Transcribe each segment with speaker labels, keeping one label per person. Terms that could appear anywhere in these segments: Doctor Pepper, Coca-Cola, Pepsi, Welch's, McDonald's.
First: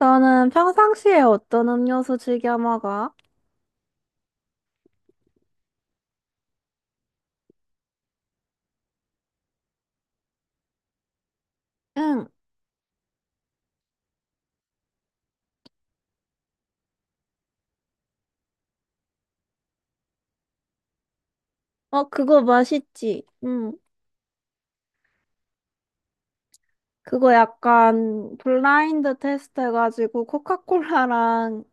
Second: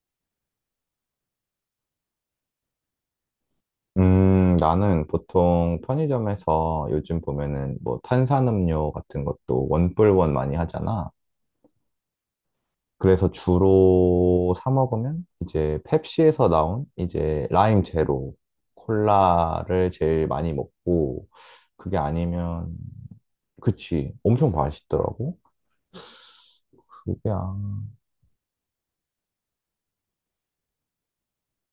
Speaker 1: 너는 평상시에 어떤 음료수 즐겨 먹어?
Speaker 2: 나는 보통 편의점에서 요즘 보면은 뭐 탄산음료 같은 것도 원뿔원 많이 하잖아.
Speaker 1: 응.
Speaker 2: 그래서 주로 사 먹으면 이제 펩시에서 나온 이제 라임 제로 콜라를 제일 많이 먹고 그게
Speaker 1: 어, 그거
Speaker 2: 아니면
Speaker 1: 맛있지? 응.
Speaker 2: 그치 엄청 맛있더라고. 그게
Speaker 1: 그거
Speaker 2: 아,
Speaker 1: 약간 블라인드 테스트 해가지고 코카콜라랑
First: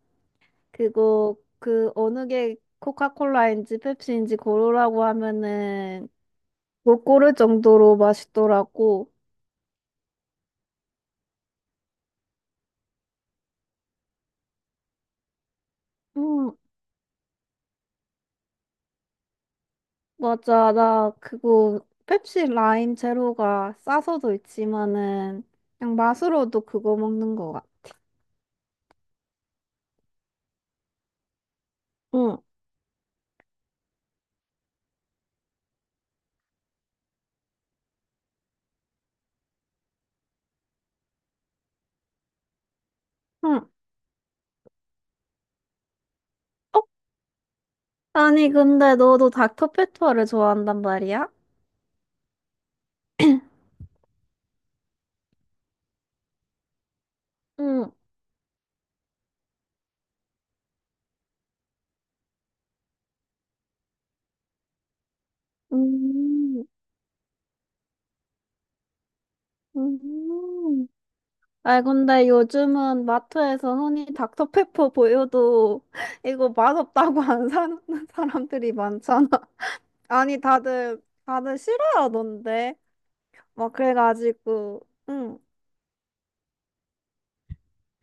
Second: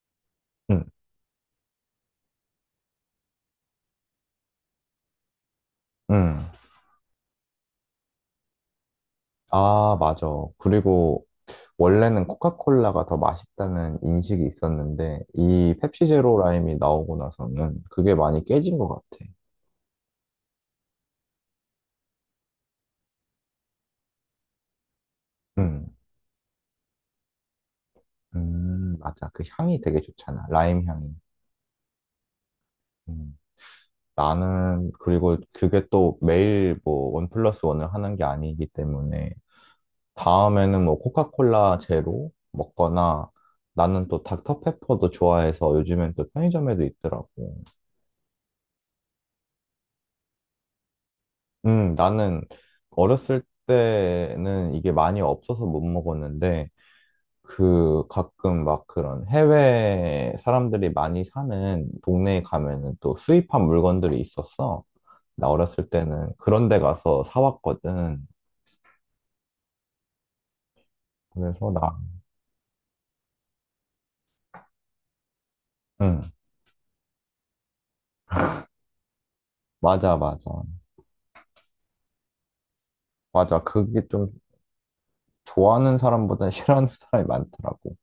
Speaker 2: 응,
Speaker 1: 그거 그 어느 게 코카콜라인지 펩시인지 고르라고 하면은
Speaker 2: 응.
Speaker 1: 못 고를 정도로 맛있더라고.
Speaker 2: 아, 맞아. 그리고 원래는 코카콜라가 더 맛있다는 인식이 있었는데 이 펩시 제로
Speaker 1: 응,
Speaker 2: 라임이 나오고 나서는 그게 많이 깨진 것 같아.
Speaker 1: 맞아. 나 그거 펩시 라임 제로가 싸서도 있지만은
Speaker 2: 음,
Speaker 1: 그냥 맛으로도 그거 먹는 거야.
Speaker 2: 맞아. 그 향이 되게 좋잖아. 라임 향이.
Speaker 1: 응.
Speaker 2: 음. 나는 그리고 그게 또 매일 뭐 원 플러스 원을 하는 게 아니기 때문에 다음에는 뭐 코카콜라 제로 먹거나
Speaker 1: 응.
Speaker 2: 나는 또 닥터페퍼도 좋아해서 요즘엔 또
Speaker 1: 어,
Speaker 2: 편의점에도 있더라고.
Speaker 1: 아니, 근데 너도 닥터페퍼를 좋아한단 말이야?
Speaker 2: 나는 어렸을 때는 이게 많이 없어서 못 먹었는데,
Speaker 1: 응,
Speaker 2: 그 가끔 막 그런 해외 사람들이 많이 사는 동네에 가면은 또 수입한 물건들이 있었어. 나 어렸을 때는
Speaker 1: 음,
Speaker 2: 그런 데 가서 사왔거든.
Speaker 1: 음.
Speaker 2: 그래서
Speaker 1: 아,
Speaker 2: 나,
Speaker 1: 근데 요즘은 마트에서 흔히 닥터페퍼 보여도
Speaker 2: 응,
Speaker 1: 이거 맛없다고 안 사는 사람들이 많잖아.
Speaker 2: 맞아,
Speaker 1: 아니,
Speaker 2: 맞아.
Speaker 1: 다들 싫어하던데.
Speaker 2: 맞아.
Speaker 1: 막
Speaker 2: 그게 좀
Speaker 1: 그래가지고, 응.
Speaker 2: 좋아하는 사람보다 싫어하는 사람이 많더라고.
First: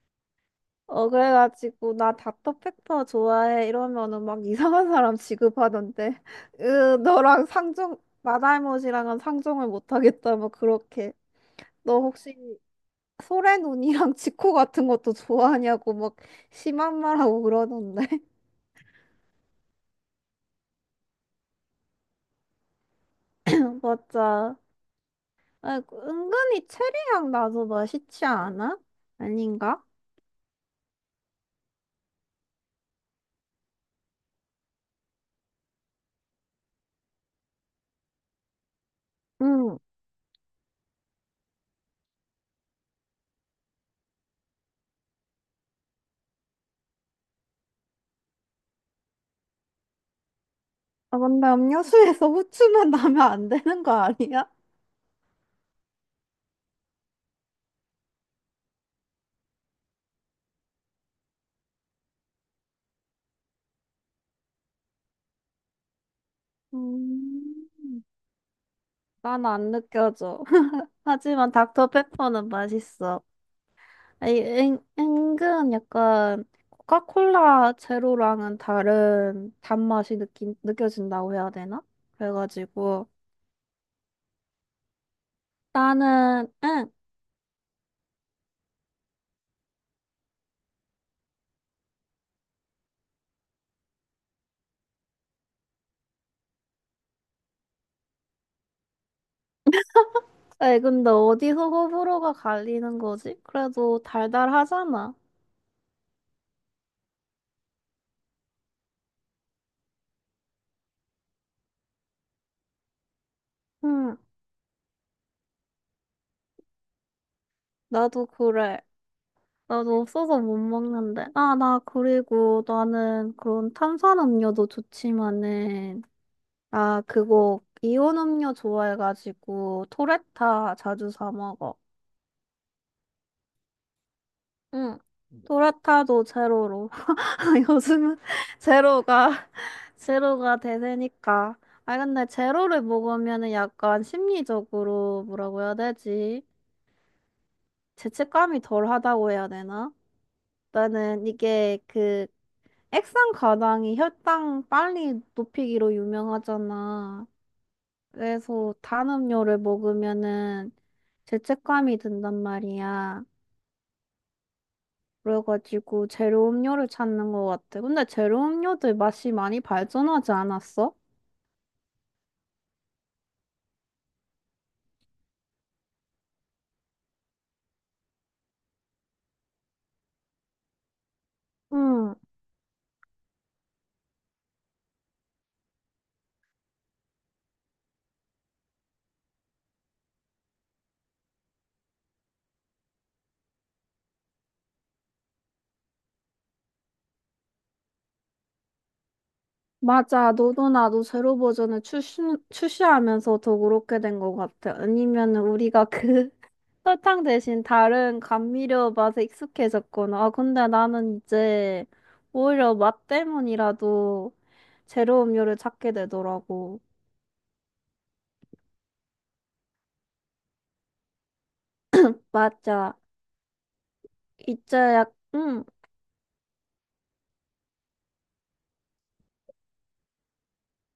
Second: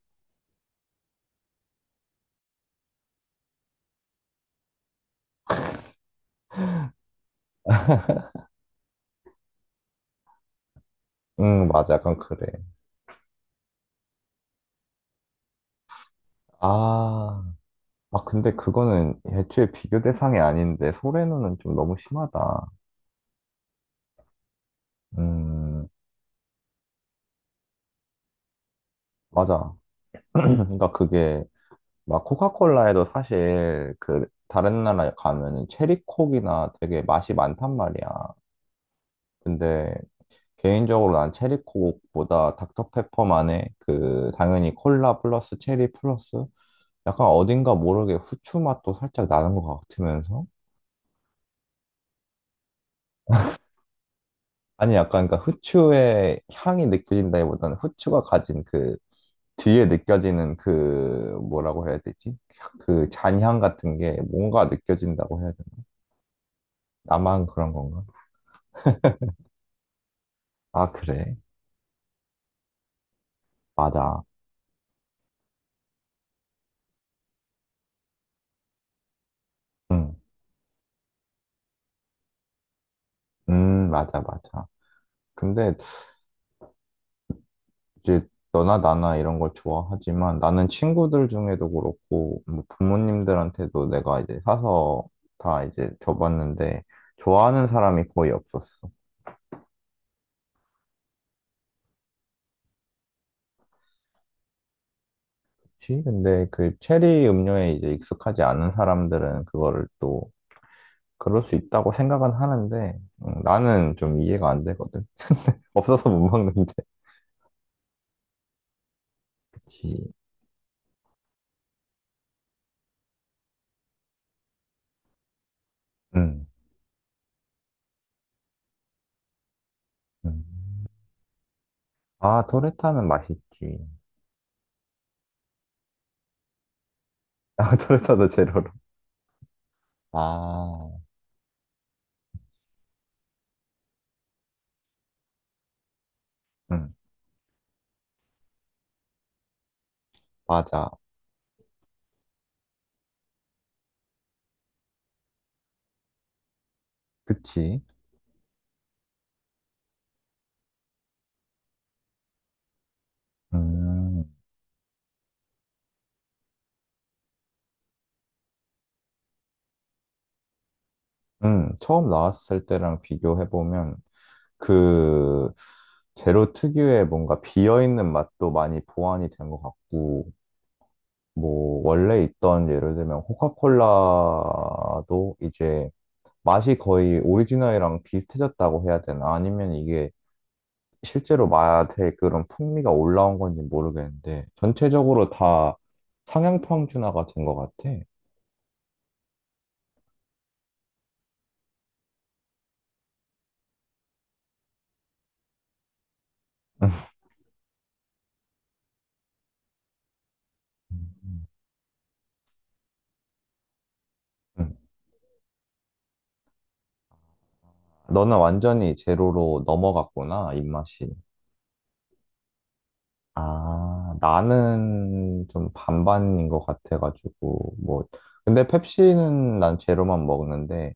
Speaker 1: 어, 그래가지고, 나 닥터페퍼 좋아해. 이러면은 막 이상한 사람 취급하던데. 으, 너랑 상종, 마달못이랑은 상종을 못하겠다. 뭐 그렇게.
Speaker 2: 응, 맞아.
Speaker 1: 너
Speaker 2: 약간
Speaker 1: 혹시
Speaker 2: 그래.
Speaker 1: 소래눈이랑 지코 같은 것도 좋아하냐고 막 심한 말하고
Speaker 2: 아,
Speaker 1: 그러던데.
Speaker 2: 아, 근데 그거는 애초에 비교 대상이 아닌데, 소래는은 좀 너무 심하다.
Speaker 1: 맞아. 아,
Speaker 2: 음,
Speaker 1: 은근히 체리향 나도 맛있지 않아?
Speaker 2: 맞아.
Speaker 1: 아닌가?
Speaker 2: 그러니까 그게 막 코카콜라에도 사실 그 다른 나라에 가면은 체리콕이나 되게 맛이 많단 말이야.
Speaker 1: 응.
Speaker 2: 근데 개인적으로 난 체리콕보다 닥터페퍼만의 그 당연히 콜라 플러스 체리 플러스 약간 어딘가 모르게 후추 맛도 살짝 나는 것 같으면서
Speaker 1: 아, 근데 음료수에서 후추만 나면 안 되는 거 아니야?
Speaker 2: 아니 약간 그러니까 후추의 향이 느껴진다기보다는 후추가 가진 그 뒤에 느껴지는 그 뭐라고 해야 되지? 그 잔향 같은 게 뭔가 느껴진다고 해야 되나? 나만
Speaker 1: 음,
Speaker 2: 그런 건가?
Speaker 1: 난 안 느껴져.
Speaker 2: 아, 그래.
Speaker 1: 하지만 닥터페퍼는 맛있어.
Speaker 2: 맞아.
Speaker 1: 아니, 은근 약간 코카콜라 제로랑은 다른
Speaker 2: 응.
Speaker 1: 단맛이 느껴진다고 해야 되나? 그래가지고
Speaker 2: 맞아, 맞아. 근데
Speaker 1: 나는 응.
Speaker 2: 이제 너나 나나 이런 걸 좋아하지만 나는 친구들 중에도 그렇고 뭐 부모님들한테도 내가 이제 사서 다 이제 줘봤는데 좋아하는 사람이 거의 없었어.
Speaker 1: 아 근데 어디서 호불호가 갈리는 거지? 그래도 달달하잖아.
Speaker 2: 그치? 근데 그 체리 음료에 이제 익숙하지 않은 사람들은 그거를 또 그럴 수 있다고 생각은 하는데, 나는
Speaker 1: 응,
Speaker 2: 좀 이해가 안 되거든. 없어서 못 먹는데.
Speaker 1: 나도 그래. 나도
Speaker 2: 그치.
Speaker 1: 없어서 못 먹는데. 아, 나 그리고 나는 그런 탄산음료도 좋지만은
Speaker 2: 음,
Speaker 1: 아, 그거 이온 음료 좋아해가지고 토레타
Speaker 2: 음.
Speaker 1: 자주 사 먹어.
Speaker 2: 아, 토레타는 맛있지.
Speaker 1: 응. 도라타도 제로로.
Speaker 2: 아,
Speaker 1: 요즘은
Speaker 2: 토레타도 제로로.
Speaker 1: 제로가, 제로가
Speaker 2: 아,
Speaker 1: 대세니까. 아, 근데 제로를 먹으면은 약간 심리적으로 뭐라고 해야 되지?
Speaker 2: 음,
Speaker 1: 죄책감이 덜 하다고 해야 되나?
Speaker 2: 맞아.
Speaker 1: 나는 이게 그 액상 가당이 혈당 빨리 높이기로 유명하잖아.
Speaker 2: 그치.
Speaker 1: 그래서 단 음료를 먹으면은 죄책감이 든단 말이야.
Speaker 2: 음,
Speaker 1: 그래가지고 제로 음료를 찾는 것 같아. 근데 제로 음료들 맛이 많이 발전하지 않았어?
Speaker 2: 처음 나왔을 때랑 비교해보면, 그, 제로 특유의 뭔가 비어있는 맛도 많이 보완이 된 것 같고, 뭐,
Speaker 1: 응,
Speaker 2: 원래 있던 예를 들면 코카콜라도 이제 맛이 거의 오리지널이랑 비슷해졌다고 해야 되나? 아니면 이게 실제로 맛의 그런 풍미가 올라온 건지 모르겠는데, 전체적으로 다 상향평준화가 된 것 같아.
Speaker 1: 맞아. 너도 나도 제로 버전을 출시하면서 더 그렇게 된 것 같아. 아니면 우리가 그
Speaker 2: 음.
Speaker 1: 설탕 대신 다른 감미료 맛에 익숙해졌구나. 아, 근데 나는 이제 오히려 맛 때문이라도
Speaker 2: 음.
Speaker 1: 제로 음료를 찾게 되더라고.
Speaker 2: 너는 완전히 제로로 넘어갔구나, 입맛이.
Speaker 1: 맞아.
Speaker 2: 아,
Speaker 1: 이제
Speaker 2: 나는
Speaker 1: 응,
Speaker 2: 좀 반반인 것 같아가지고, 뭐. 근데 펩시는 난 제로만 먹는데,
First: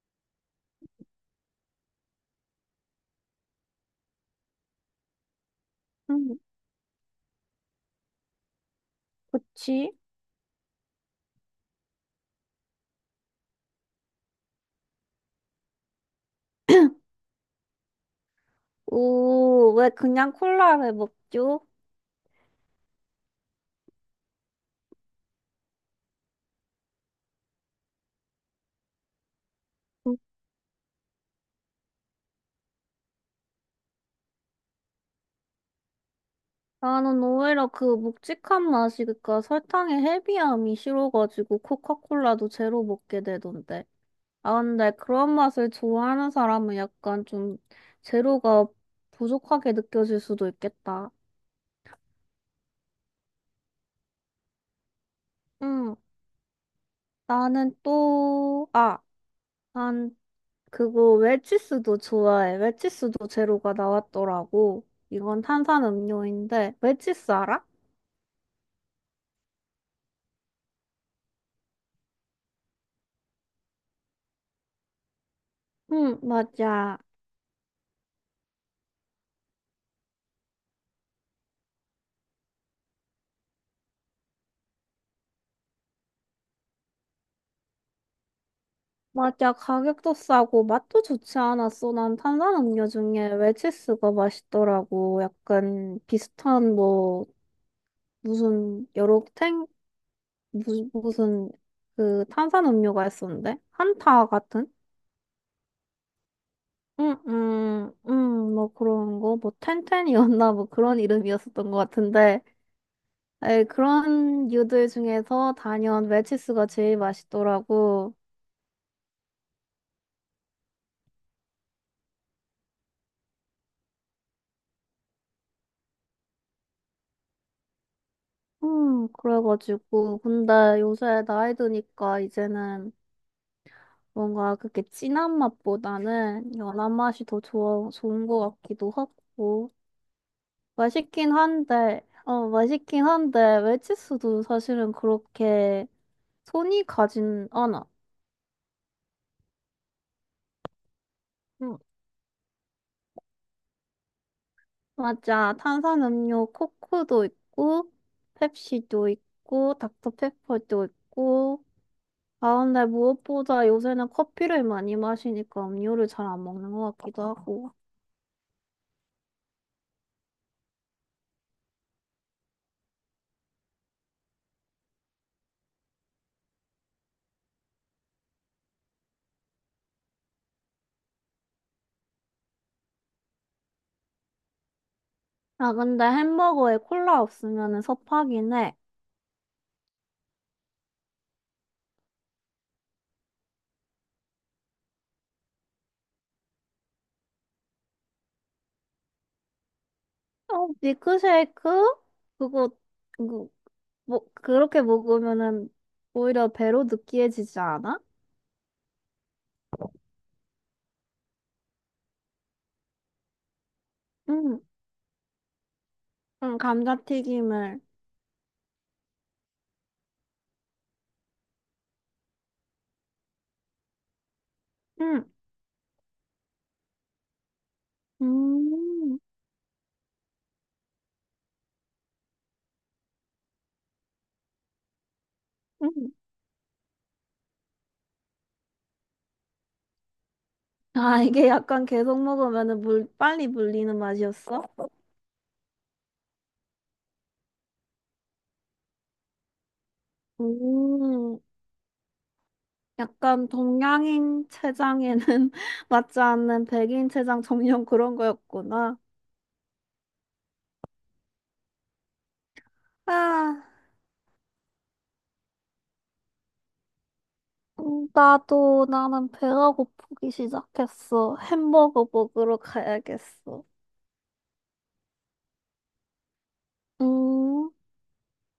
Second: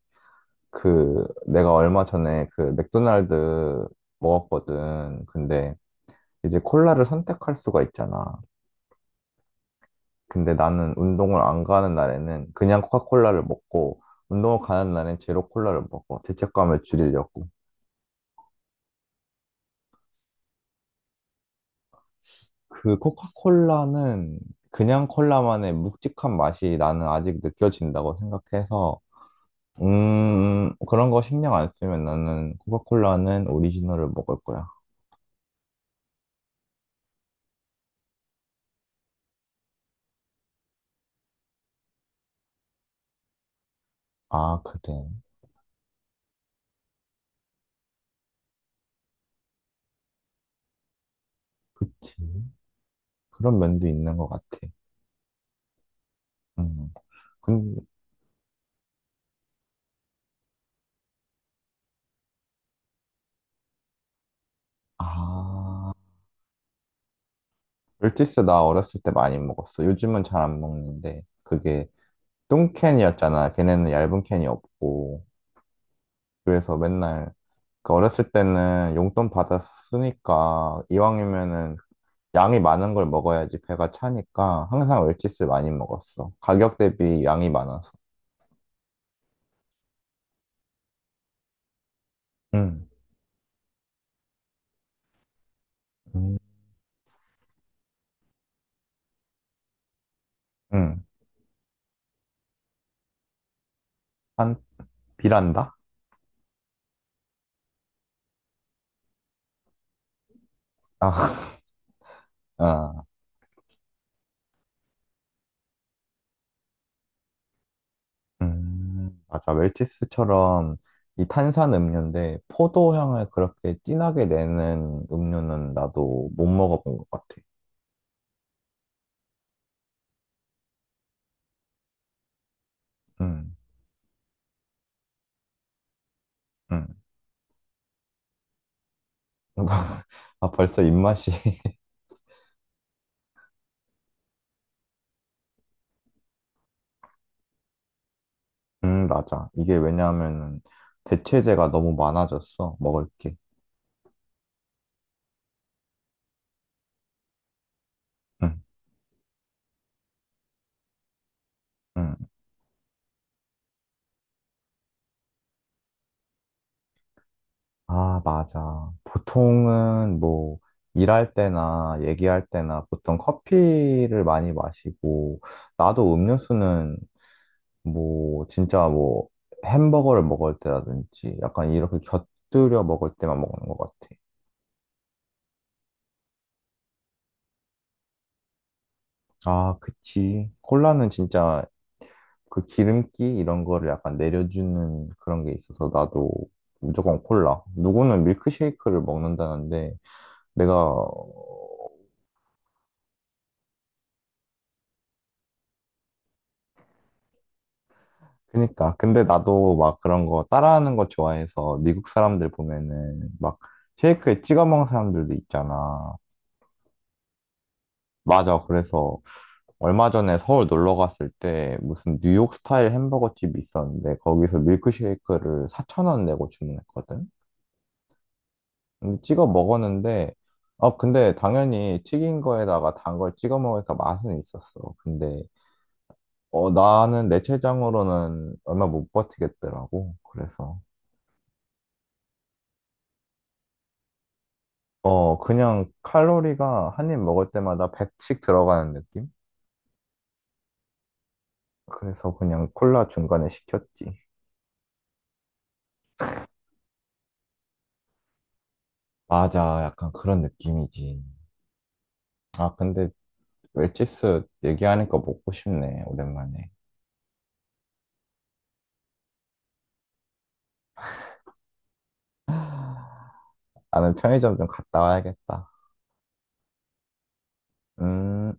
Speaker 2: 그, 내가 얼마 전에 그 맥도날드 먹었거든. 근데
Speaker 1: 응,
Speaker 2: 이제 콜라를 선택할 수가 있잖아.
Speaker 1: 그치?
Speaker 2: 근데 나는 운동을 안 가는 날에는 그냥 코카콜라를 먹고, 운동을 가는 날엔 제로 콜라를 먹어. 죄책감을 줄이려고.
Speaker 1: 오, 왜 그냥 콜라를 먹죠?
Speaker 2: 그 코카콜라는 그냥 콜라만의 묵직한 맛이 나는 아직 느껴진다고 생각해서, 그런 거 신경 안 쓰면 나는 코카콜라는 오리지널을 먹을 거야.
Speaker 1: 나는 오히려 그 묵직한 맛이, 그니까 설탕의 헤비함이 싫어가지고 코카콜라도 제로 먹게 되던데.
Speaker 2: 아,
Speaker 1: 아, 근데
Speaker 2: 그래.
Speaker 1: 그런 맛을 좋아하는 사람은 약간 좀 제로가 부족하게 느껴질 수도 있겠다.
Speaker 2: 그치. 그런 면도 있는 것 같아.
Speaker 1: 응,
Speaker 2: 음. 근
Speaker 1: 나는 또, 아, 난 그거 웰치스도 좋아해. 웰치스도 제로가 나왔더라고. 이건 탄산
Speaker 2: 아.
Speaker 1: 음료인데, 웰치스 알아?
Speaker 2: 물티스 나 어렸을 때 많이 먹었어. 요즘은 잘 안 먹는데 그게 뚱캔이었잖아. 걔네는 얇은 캔이 없고
Speaker 1: 응,
Speaker 2: 그래서
Speaker 1: 맞아.
Speaker 2: 맨날 그 어렸을 때는 용돈 받았으니까 이왕이면은 양이 많은 걸 먹어야지 배가 차니까 항상 물티스 많이 먹었어. 가격 대비 양이 많아서.
Speaker 1: 맞아, 가격도 싸고 맛도 좋지 않았어. 난
Speaker 2: 응,
Speaker 1: 탄산음료 중에 웰치스가 맛있더라고. 약간
Speaker 2: 응,
Speaker 1: 비슷한 뭐 무슨 여러 탱 무슨
Speaker 2: 응.
Speaker 1: 무슨 그 탄산음료가 있었는데 한타
Speaker 2: 한
Speaker 1: 같은?
Speaker 2: 비란다?
Speaker 1: 응, 응, 응, 뭐 그런 거, 뭐 텐텐이었나 뭐 그런
Speaker 2: 아,
Speaker 1: 이름이었었던 것 같은데,
Speaker 2: 어.
Speaker 1: 에 그런 유들 중에서 단연 웰치스가 제일 맛있더라고.
Speaker 2: 맞아. 웰치스처럼 이 탄산 음료인데 포도향을 그렇게 진하게 내는 음료는 나도 못 먹어본 것 같아.
Speaker 1: 그래가지고 근데 요새 나이 드니까 이제는
Speaker 2: 음,
Speaker 1: 뭔가 그렇게 진한 맛보다는 연한
Speaker 2: 음.
Speaker 1: 맛이 더 좋은 것 같기도 하고.
Speaker 2: 아, 벌써 입맛이.
Speaker 1: 맛있긴 한데, 어, 맛있긴 한데, 외치수도 사실은 그렇게 손이 가진 않아.
Speaker 2: 맞아. 이게 왜냐하면 대체재가
Speaker 1: 응.
Speaker 2: 너무 많아졌어. 먹을 게.
Speaker 1: 맞아. 탄산음료 코크도 있고,
Speaker 2: 음,
Speaker 1: 펩시도 있고, 닥터페퍼도 있고.
Speaker 2: 음.
Speaker 1: 아, 근데 무엇보다 요새는 커피를 많이 마시니까 음료를 잘 안 먹는 것 같기도 하고.
Speaker 2: 아, 맞아. 보통은 뭐 일할 때나 얘기할 때나 보통 커피를 많이 마시고 나도 음료수는 뭐, 진짜 뭐, 햄버거를 먹을 때라든지, 약간 이렇게 곁들여 먹을 때만 먹는 것 같아.
Speaker 1: 아, 근데 햄버거에 콜라 없으면 섭하긴 해.
Speaker 2: 아, 그치. 콜라는 진짜 그 기름기 이런 거를 약간 내려주는 그런 게 있어서 나도 무조건 콜라. 누구는 밀크쉐이크를 먹는다는데,
Speaker 1: 어,
Speaker 2: 내가,
Speaker 1: 밀크쉐이크? 그거, 그거, 뭐, 그렇게 먹으면은 오히려 배로 느끼해지지 않아?
Speaker 2: 그니까. 근데 나도 막 그런 거 따라하는 거 좋아해서 미국 사람들 보면은 막 쉐이크에
Speaker 1: 응,
Speaker 2: 찍어 먹는 사람들도 있잖아.
Speaker 1: 응, 감자튀김을.
Speaker 2: 맞아. 그래서 얼마 전에 서울 놀러 갔을 때 무슨 뉴욕 스타일 햄버거 집이 있었는데 거기서
Speaker 1: 응,
Speaker 2: 밀크쉐이크를 4,000원 내고 주문했거든?
Speaker 1: 음,
Speaker 2: 근데 찍어 먹었는데, 아, 근데 당연히 튀긴 거에다가 단 걸 찍어 먹으니까 맛은 있었어. 근데,
Speaker 1: 응.
Speaker 2: 어, 나는 내 체장으로는 얼마 못 버티겠더라고. 그래서,
Speaker 1: 아, 이게 약간 계속 먹으면은 빨리 물리는 맛이었어?
Speaker 2: 어, 그냥 칼로리가 한 입 먹을 때마다 100씩 들어가는 느낌?
Speaker 1: 음,
Speaker 2: 그래서 그냥 콜라
Speaker 1: 약간
Speaker 2: 중간에 시켰지.
Speaker 1: 동양인 체장에는 맞지 않는 백인 체장 전용 그런 거였구나.
Speaker 2: 맞아. 약간 그런 느낌이지. 아, 근데
Speaker 1: 아.
Speaker 2: 웰치스 얘기하니까 먹고 싶네, 오랜만에.
Speaker 1: 나도 나는 배가 고프기 시작했어. 햄버거 먹으러 가야겠어.
Speaker 2: 나는 편의점 좀 갔다 와야겠다.
Speaker 1: 음.
Speaker 2: 음.